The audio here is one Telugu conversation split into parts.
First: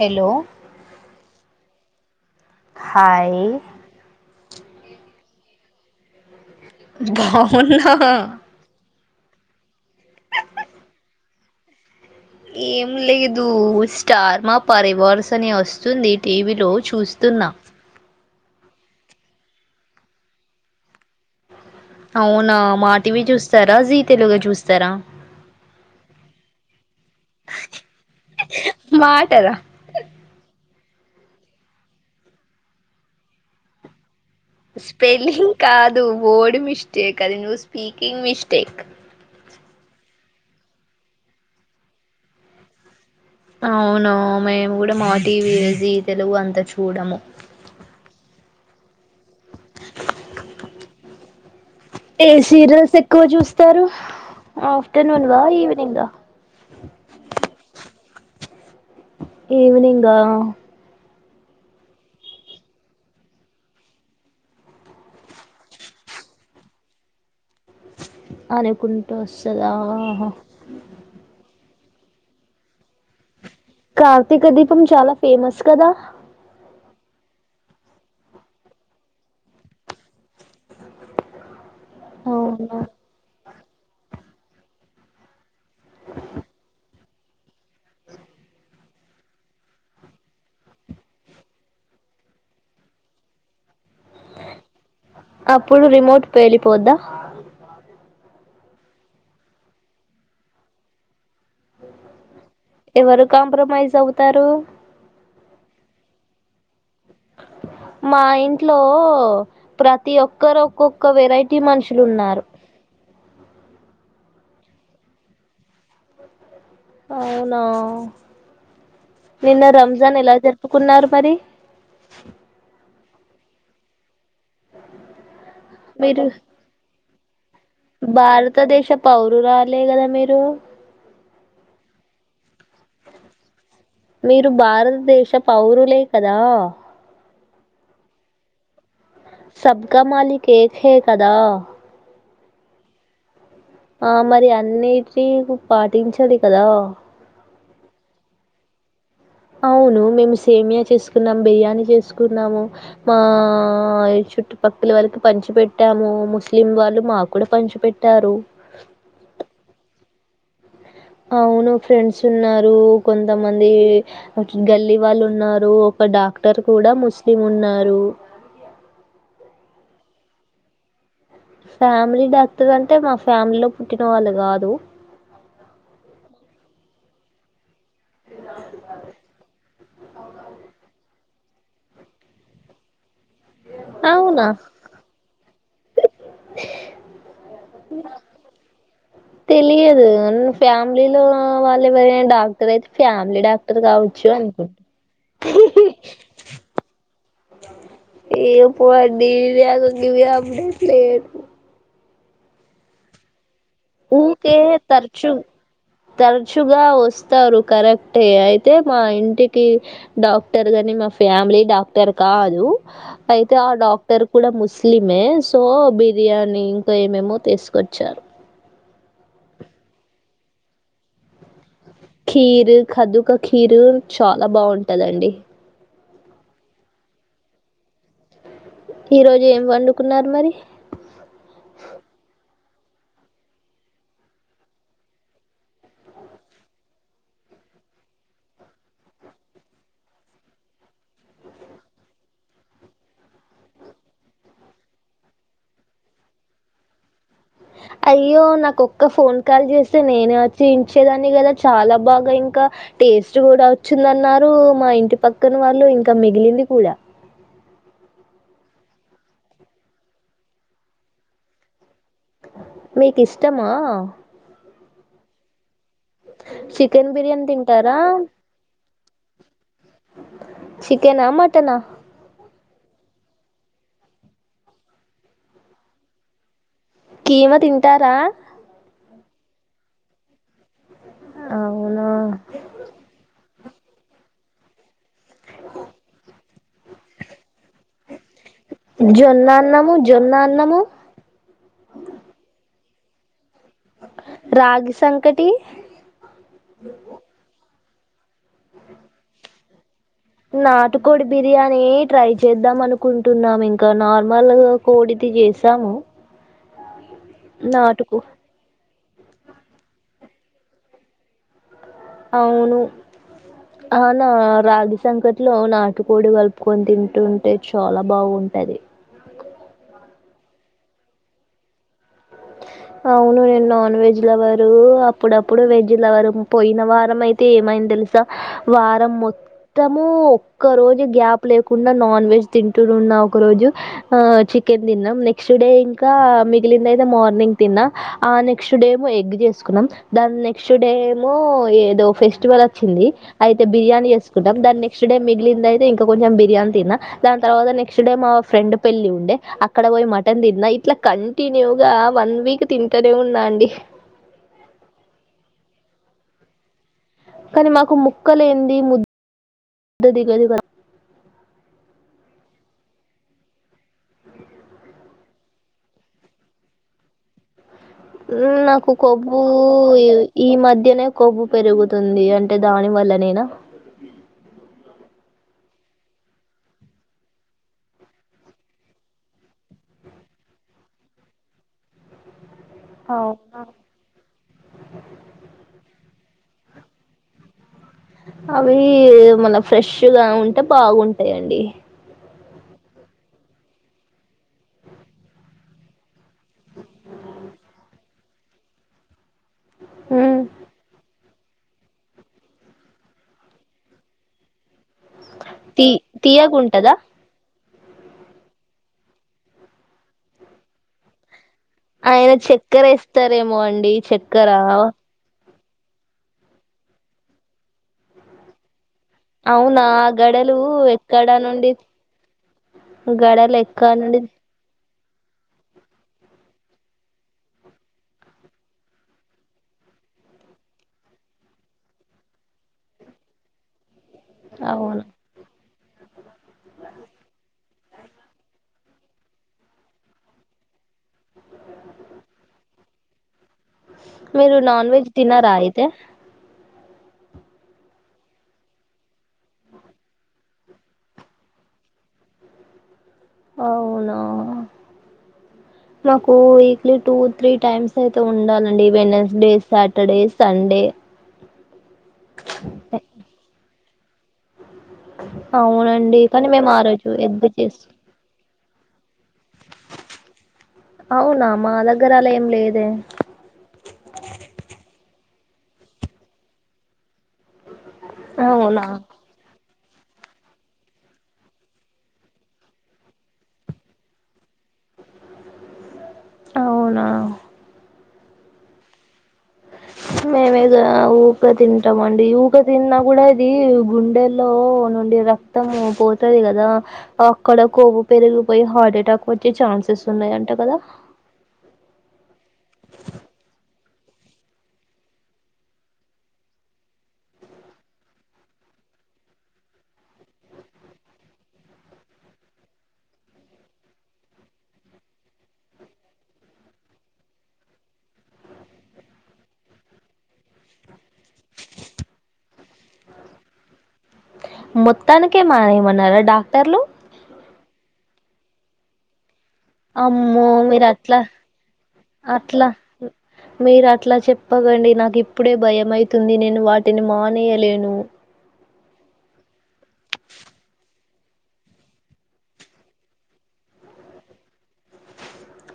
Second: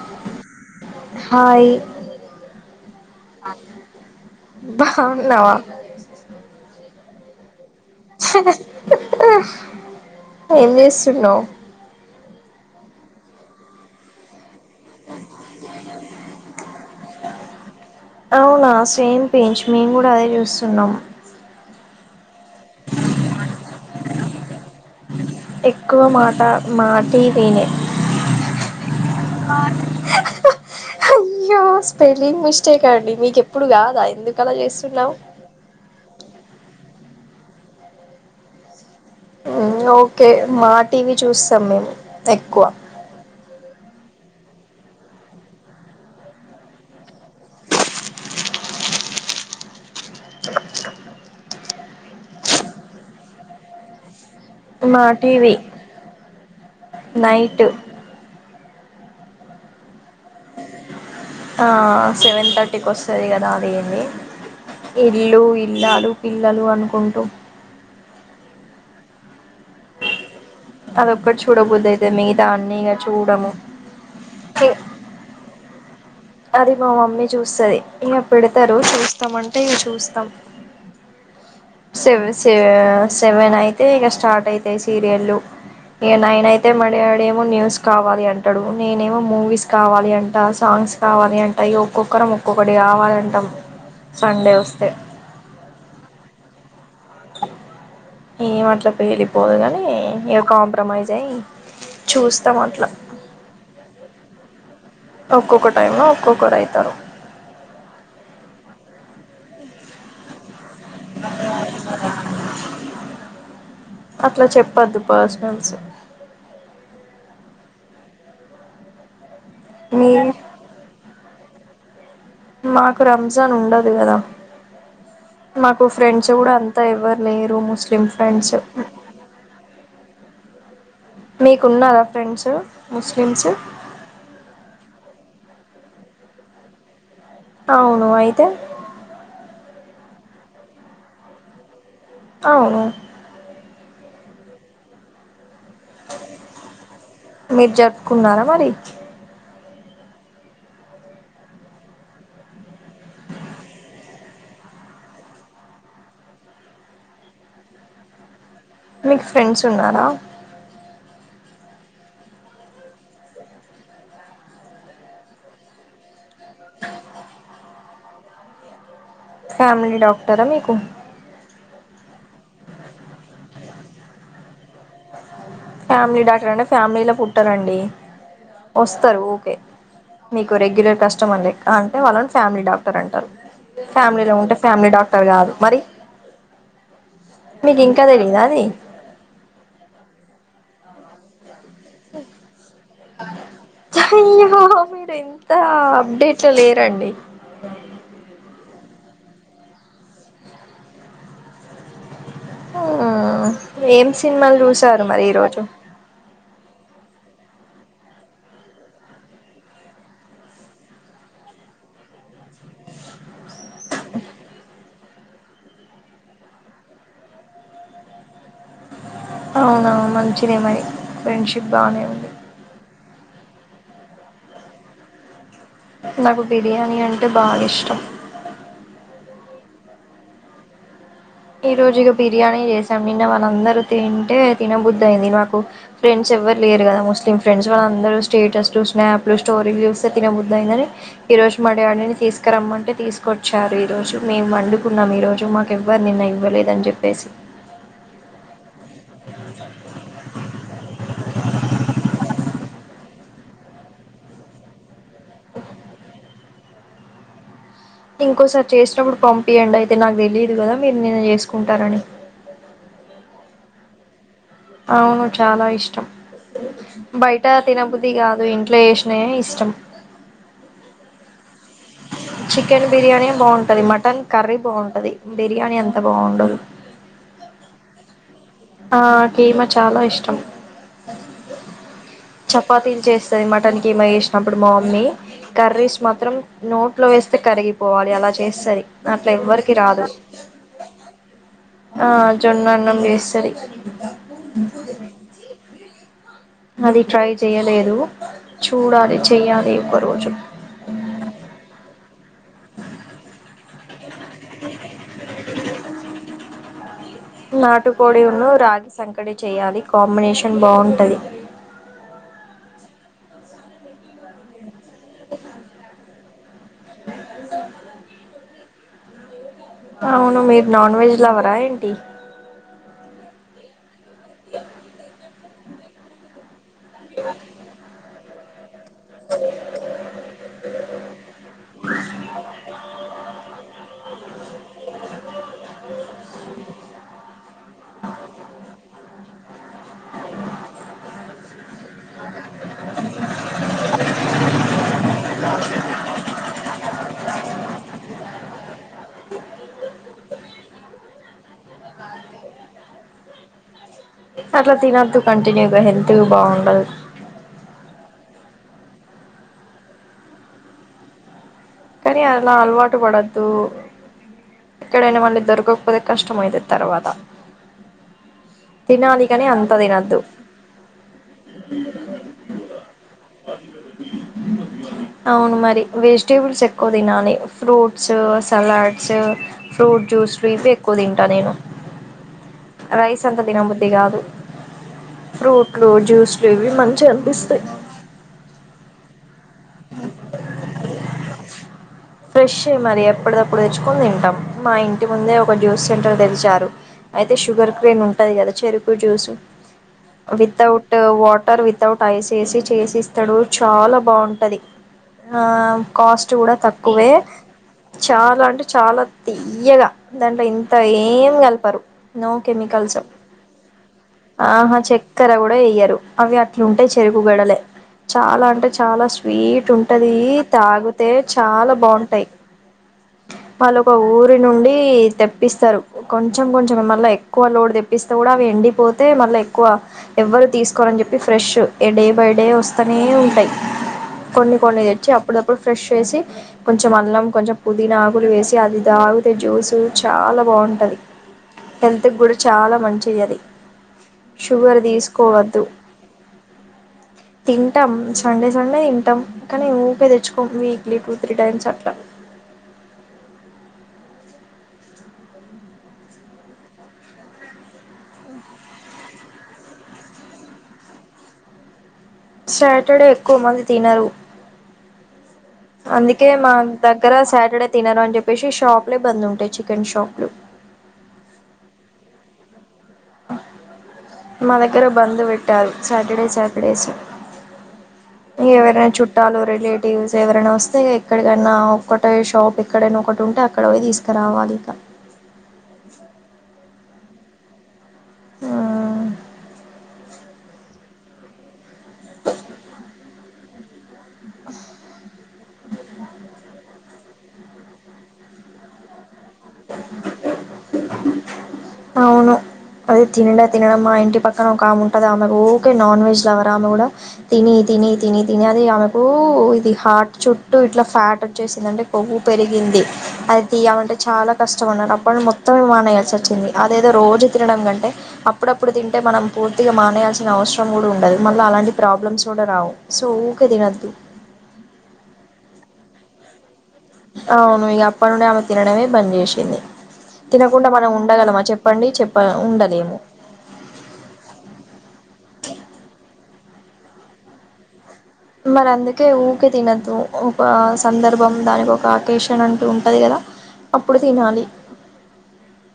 హలో హాయ్ హాయ్ భాహున్నావా భావున్నా ఏం జేస్తున్నావు ఏం లేదూ స్టార్ మా పరివార్స్ అని ఒస్ సుంది టీవీలో చూస్తున్నా అవునా సేమ్ పించ్ మేం గూడా అదే చూస్తున్నాం అవునా మాటివి చూస్తారా, జీ తెలుగ చూస్తారా. ఎక్కువ మాట మా టివీ నే మాటదా హయ్యో స్పెలింగ్ మిస్టేక్ అండి మీకెప్పుడు గాదా ఎందు స్పెల్లింగ్ కాదు వోర్డ్ మిస్టేక్ అది నువ్వు స్పీకింగ్ మిస్టేక్. ఊ ఓకే మా టీవీ చూస్సం మేము ఎక్కువ అవునా, మేము కూడా మా టీవీయే జీ తెలుగు అంత చూడము. ఏ సీరియల్స్ ఎక్కువ జూస్తారు మా ఆఫ్టర్నూన్ వా టీవీ ఈవినింగా నైట్ ఈవినింగా ఆ సెవెన్ థట్టీకి వస్తది గదా అదేంది ఇల్లు, ఇల్లాలు, పిల్లలు అనుకుంటూ. అనుకుంటూ ఒస్సదా ఆహ అదొక్కటి చూడ బుధ్ధి అయితద్, మిగతా అన్నీ ఇగ చూడము. కార్తీక దీపం చాలా ఫేమస్ కదా అది మా మమ్మీ చూస్తది, ఇంగ పెడతరూ చూస్తం అంటే ఇగ చూస్తం. సెవె సే అవును సెవెన్ అయితే ఇగ స్టార్ట్ అయితాయి సీరియల్లు ఇగ నైన్ అయితే మా డ్యా డేమో న్యూస్ కావాలి అంటడు, నేనేమో మూవీస్ కావాలి అంట, సాంగ్స్ కావాలి అంట, ఇగ ఒక్కొక్క. రం ఒక్కొక్కటి కావాలంటం సండే ఒస్తే అప్పుడు రిమోట్ పేలిపోద్దా ఏం అట్లా పెలిపోదు కాని ఇక కాంప్రమైజ్ అయ్యి చూస్త ఎవరు కాంప్రమైజ్ అవుతారు ఒక్కొక్క టైమ్ లో ఒక్కొక్కరు అయితారు మా ఇంట్లో ప్రతి ఒక్కరు ఒక్కొక్క వెరైటీ మనుషులు ఉన్నారు అట్లా చెప్పద్దు పర్సనల్స్ అవునా నిన్న మీ రంజాన్ ఎలా జరుపుకున్నారు మరి మాకు రంజాన్ ఉండదు గదా, మాకు మీరు ఫ్రెండ్స్ గూడా అంతా ఎవ్వర్. భారతదేశ పౌరురాలే కదా మీరు మీకున్నారా ఫ్రెండ్స్ ముస్లిమ్స్ మీరు భారతదేశ పౌరులే కదా అవును అయితే సబ్కా మాలక్ ఏక్ కదా అవును ఆ మరి అన్నిటిని పాటించాలి కదా మీరు జపుకున్నారా మరి అవును మేము సేమియా చేసుకున్నాం బిర్యానీ చేసుకున్నాము మా చు చుట్టుపక్కల వారికి పంచి పెట్టాము ముస్లిం వాళ్ళు మాకు కూడా పంచి పెట్టారు మీకు ఫ్రెండ్స్ ఉన్నారా అవును ఫ్రెండ్స్ ఉన్నారు కొంతమంది గల్లీ వాళ్ళు ఉన్నారు ఒక డాక్ డాక్టర్ కూడా ముస్లిం ఉన్నారు ఫ్యామిలీ డాక్టరా మీకు ఫ్యామిలీ డాక్టర్ అంటే మా ఫ్యామిలీలో పుట్టిన వాళ్ళు కాదు ఫ్యామిలీ డాక్టర్ అంటే ఫ్యామిలీ లో పుట్టరండి వస్తారు ఓకే మీకు రెగ్యులర్ కస్ట కష్టమార్ అంటే వాళ్ళని ఫ్యామిలీ డాక్టర్ అంటారు ఫ్యామిలీలో అవునా ఉంటే ఫ్యామిలీ డాక్టర్ కాదు మరి మీకు ఇంకా తెలీదా అది తెలియదు ఫ్యామిలీలో వాళ్ళు ఎవరైనా డాక్టర్ అయితే ఫ్యామిలీ డాక్టర్ కావచ్చు అయ్యో అనుకుంటా మీరు ఎంత అప్డేట్లో లేరండి ఏప్పు అడిగంగవి అడ పలే [unintelligible] ఏం ఊకే సినిమాలు చూసారు మరి ఈ రోజు చ్చుగా వస్తారు కరెక్ట్ అయితే మా ఇంటికి డాక్టర్ గాని మా ఫ్యామి లి డాక్టర్ కాదు అయితే ఆ డాక్టర్ కూడా ముస్లిమే సో బిర్యాని ఇంకా ఏమేమో తీసుకొచ్చారు అవునవును మంచిదేమని ఫ్రెండ్షిప్ బాగునే కీరు కదుక కీరు చాలా బాగుంటదండి నాకు బిర్యానీ అంటే బాగా ఇష్టం ఈ రోజు ఏం వండుకున్నారు మరి ఈ రోజు ఇక బిర్యానీ చేసాం నిన్న వాళ్ళందరూ తింటే తినబుద్దు అయింది నాకు ఫ్రెండ్స్ ఎవరు లేరు కదా ముస్లిం ఫ్రెండ్స్ వాళ్ళందరూ స్టేటస్ స్నాప్లు స్టోరీలు చూస్తే తినబద్దు అయిందని ఈ రోజు మా డాడీని తీసుకురమ్మంటే తీసుకొచ్చారు ఈ రోజు మేము వండుకున్నాం ఈ రోజు మాకు ఎవ్వరు నిన్న ఇవ్వలేదు అని చెప్పేసి అయ్యో నాకొక్క ఫోన్ కాల్ చేస్తే నేను వచ్చి ఇంచేదాన్ని కదా చాలా బ బాగా ఇంకా టేస్ట్ కూడా వచ్చిందన్నారు మా ఇంటి పక్కన వాళ్ళు ఇంకా మిగిలిది ఇది కూడ ఇంకోసారి చేసినప్పుడు పంపియండి అయితే నాకు తెలియదు కదా మీరు నేను చేసుకుంటారని మీకు ఇష్టమా అవును చాలా ఇష్టం చికెన్ బిర్యానీ బయట తింటారా తినబుద్ది కాదు ఇంట్లో చేసినయే ఇష్టం చికెనా, మటనా చికెన్ బిర్యానీ బాగుంటది మటన్ కర్రీ బాగుంటది బిర్యానీ ఎంత బాగుండదు. కీమ తింటారా. ఆ కీమా చాలా ఇష్టం అవునా చపాతీలు చేస్తుది మ కానీ కీమా చేసినప్పుడు మా మమ్మీ కర్రీస్ మాత్రం నోట్లో వేస్తే కరిగిపోవాలి అలా చే స్తది అట్లా జొన్న ఎవ్వరికి అన్నము రాదు జొన్న అన్నము ఆ జొన్న చేస్తది రాగి సంకటి అది ట్రై చేయలేదు చూడాలి చేయ్యాలి. నాటుకోడి బిర్యానీ ట్రై చేద్దాం అనుకుంటున్నాము ఇంకా నార్మల్ కోడిది చేసాము. నాటుకు నాటుకోడి ఉన్ను రాగి సంకటి చెయ్యాలి కాంబినేషన్ బాగుంటది. అవును అనా రాగి సంకట్ లో నాటుకోడి కలుపుకొని తింటుంటే చాలా బాగుంటది అవును మీరు నాన్ వెజ్ లవరా ఏంటి అవును నేను నాన్ వెజ్ అవ్వరు అప్పుడప్పుడు వెజ్ లవ్వరు పోయిన వారం అయితే ఏమైంది తెలుసా వారం మొత్తము ఒక్క రోజు గ్యాప్ లేకుండా నాన్ వెజ్ తింటూ ఉన్న ఒక రోజు చికెన్ తిన్నాం నెక్స్ట్ డే ఇంకా మిగిలింద అయితే మార్నింగ్ తిన్నా ఆ నెక్స్ట్ డే ఏమో ఎగ్ చేసుకున్నాం ఏమో ఏదో ఫెస్టివల్ వచ్చింది అయితే బిర్యానీ చేసుకుంన్నం. దా నెక్ట్ డే మిగిలింది అయితే ఇంకా కొంచెం బిర్యానీ తిన్నా దాని తర్వాత నెక్స్ట్ డే మా ఫ్రెండ్ పెళ్లి ఉండే అక్కడ పోయి మటన్ తిన్నా ఇట్లా కంటిన్యూగా వన్ వీక్ తింటనే ఉన్న అండి అట్లా తినద్దు కంటిన్యూగా హెల్త్ బాగుండదు. కానీ మాకు ముక్కలేనిదే ముద్ద దిగదు కదా కానీ అలా అలవాటు పడద్దు ఇక్కడనా మళ్ళీ దొరకకపోతే కష్టంమైతది తర్వాత నాకు తినాలి కొవ్వు కాని అంత తినొద్దు ఈ మధ్యనే కొవ్వు పెరుగుతుంది అంటే దాని వల్లనేనా అది అవును మరి వెజిటేబుల్స్ ఎక్కువ తినాలి ఫ్రూట్స్ సలాడ్స్ ఫ్రూట్స్ ఎక్కువ తింటా నేను అ రైస్ అంతా తిన బుద్ధి కాదు ఫ్రూట్లు జ్యూస్ ఇవి మంచిగా అనిపిస్తాయి. అవి మన ఫ్రెష్గా ఉంటే బాగుంటాయిండి. ఫ్రెష్ మరి ఎప్పుటిదప్పుడు తెచ్చుకొని తింటాం మా ఇంటి ముందే ఒక జ్యూస్ సెంటర్ తెరిచారు. అయితే షుగర్ కేన్ ఉంటది కదా చెరుకు జ్యూసు ఉమ్, వితౌట్ వాటర్ టర్ వితౌట్ ఐసేసి చేసిస్తాడు చాలా బాగుంటది. ఆ తీ కాస్ట్ కూడా తీయకుంటదా తక్కువే చాలా అంటే చాలా తియ్యగా దాంట్లో ఇంత ఏం కలు పరు నో ఆయన చక్కెర కెమికల్స్ వేస్తారేమో అండి చక్కెర ఆహా చక్కెర కూడా వేయ్యారు అవి అట్లుంటే చెరుకు గెడలే చాలా అంటే చాలా స్వీట్ అవునా ఉంటది గడలు తాగితే ఎక్కడ నుండి చాలా బాగుంటాయి గడలు ఎక్కడ వాళ్ళక ఊరి నుండి తెప్పిస్తారు కొంచెం కొంచెం మళ్ళీ ఎక్కువ లోడ్ తెప్పిస్తే కూడా అవి ఎండిపోతే మళ్ళీ ఎక్కువ ఎవ్వరు తీసుకోరని చెప్పి ఫ్రెష్ డే బై డే వస్తూనే ఉంటాయి. కొన్ని కొన్ని అవును తెచ్చి అప్పుడప్పుడు ఫ్రెష్ చేసి కొంచెం అల్లం కొంచెం పుదీనాకులు వేసి అది తాగితే జ్యూసు చాలా బాగుంటది హెల్త్ కూడా చాలా మంచిది అది మీరు షుగర్ నాన్ వెజ్ తినారా తీసుకోవద్దు అయితే తింటాం సండే సండే తింటాం కానీ ఊకె తెచ్చుకొం weekly two three times అట్లా అవునా మాకు వీక్లీ టూ త్రీ టైమ్స్ అయితే ఉండాలండి వెనస్డే సాటర్డే సండే సాటర్డే ఎక్కువ మంది తినరు అవునండి అందుకే కానీ మా మేము ఆ రోజు దగ్గర ఎగ్ సాటర్డే చేస్ తినరు అని చెప్పేసి షాప్ బందు ఉంటాయి చికెన్ షాపులు దగ్గరాలేం లేదే మా దగ్గర బంద్ పెట్టారు సాటర్డే సాటర్డేస్ ఇ అవునా ఎవరనా చుట్టాలుూ రిలేట్ టీవీస్ ఎవరైనా వస్తే ఎక్కడికైనా ఒకటె షాప్ ఎక్కడైనా ఒకటి ఉంటే అక్కడ పోయి తీసుకురావాలి ఇక అవునా ఆ మేమేగా ఊకె తింటామ అండి ఊకె తిన్నా కూడా ఇది గు గుండెల్లో నుండి రక్తం పోతది కదా అక్కడ కొవ్వు పెరిగిపోయి హార్ట్ అటాక్ వచ్చే ఛాన్సెస్ ఉన్నాయి అంట కదా [inaudible] అదే తినడా తినడం మా ఇంటి పక్కన ఒక ఆమె ఉంటది ఆమె ఓకే నాన్ వెజ్ లవరా ఆమె కూడా తిని తిని తిని తిని అది ఆమెకు ఇది హార్ట్ చుట్టూ ఇట్లా ఫ్యాట్ వచ్చేసింది అంటే కొవ్వు పెరిగిం ది అది తీయమంటే చాలా కష్టం అన్నారు అప్పుడు మొత్తం మానయాల్సి వచ్చింది అదేదో రోజు తినడం కంటే అప్పుడప్పుడు తింటే మనం పూర్తిగా మానేయాల్సిన అవసరం కూడా ఉండదు మళ్ళ అలాంటి ప్రాబ్లమ్స్ కూడా రావు సో ఊకే తినద్దు మొత్తానికే మానేయమన్నారా డాక్టర్లు అవును ఇగ అప్పటి నుండి ఆమె తినడమే బంద్ చేసింది అమ్మో తినకుండా మీరు మనం అట్లా ఉండగలమా చెప్పం అట్లా మీరు అట్లా చెప్పకండి నాకు ఇప్పుడే భయంమయితు తుంది నేను వాటిని మానేయలేను మరి అందుకే ఊకే తినద్దు ఒక సందర్భం దానికి ఒక ఆకేషన్ అంటూ ఉంటుంది కదా అప్పుడు తినాలి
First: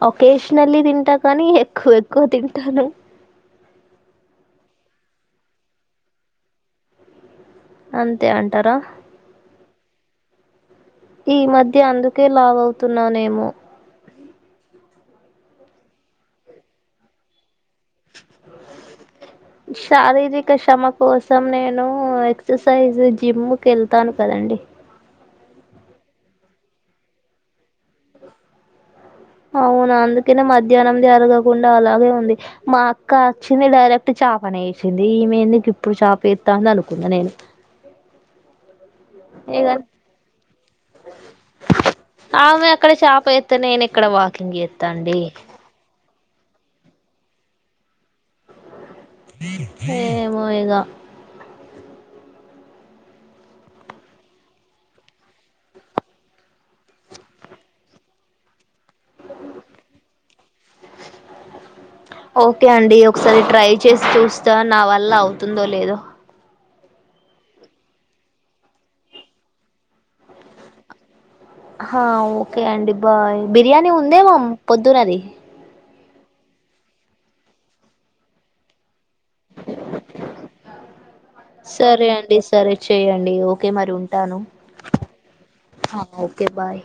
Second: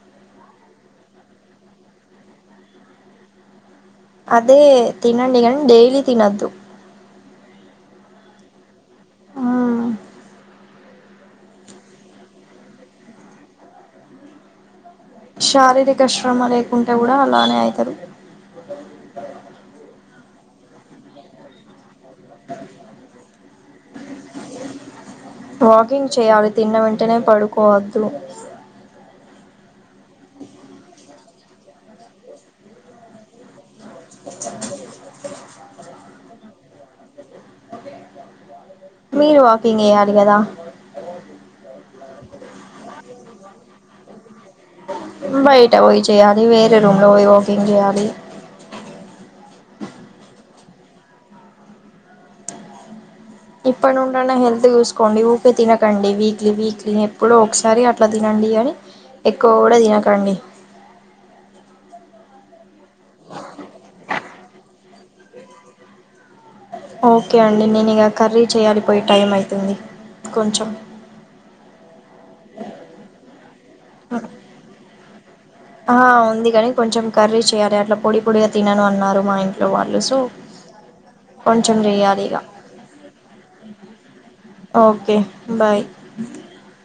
ఒకేషనల్లీ తింటా కానీ ఎక్కువ ఎక్కువ తింటాను అదే తినండి గని డైలీ తినద్దు అంతే అంటారా మ్మ్. ఈ మధ్య అందుకే లావ్ అవుతున్నానేమో శారీరక శ్రమ లేకుండా కూడా అలానే అయి శారీరక శ్రమ కోసం నేను ఎక్సర్సైజ్ జిమ్ క వెళ్తాను కదండి వాకింగ్ చేయాలి తిన్న వెంటనే పడుకోవద్దు అవును అందుకనే మధ్యాహ్నంది అరగకుండా అలాగే ఉంది మా అక్క అచ్చింది ఇడ రక్ట్ చాపనే వేసింది ఈమెద నీకు ఇప్పుడు చాప ఎత్తాంది అనుకున్న నేను మీరు ఇగ వాకింగ్ ఎయ్యాలి కదా ఆమె అక్కడ చప ఎత్తే నేను ఇక్కడ వాకింగ్ చేత్తండి బయట పోయి చేయాలి వేరే రూమ్లో పోయి వాకింగ్ చేయాలి ఏమో ఇగ ఇప్పుడి నుండన్న హెల్త్ చూసుకోండి ఊకె తినకండి వీక్లీ వీక్లీ ఎప్పుడో ఒకసారి అట్లా తినండి డి గని ఎక్కువ కూడా తినకండి [inaudible] ఓకే అండి ఒకసారి ట్రై చేసి చూస్తా నా వల్ల అవుతుందో లేదో ఓకే అండి నేను ఇగ కర్రీ చేయాలిపోయి టైమ్ అవుతుంది కొంచెం ఆ ఓకే అండి బాయ్ బిర్యానీ ఉందే మం పొద్దునది ఆ ఉంది కాని కొంచెం కర్రీ చేయ్యాలి అట్లా పొడి పొడిగా తినను అన్నారు మా ఇంట్లో వాళ్ళు సూ సరే అండి సరే చెయ్యండి ఓకే మరి ఉంటాను. ఓకే బాయ్ హ ఓకే బాయ్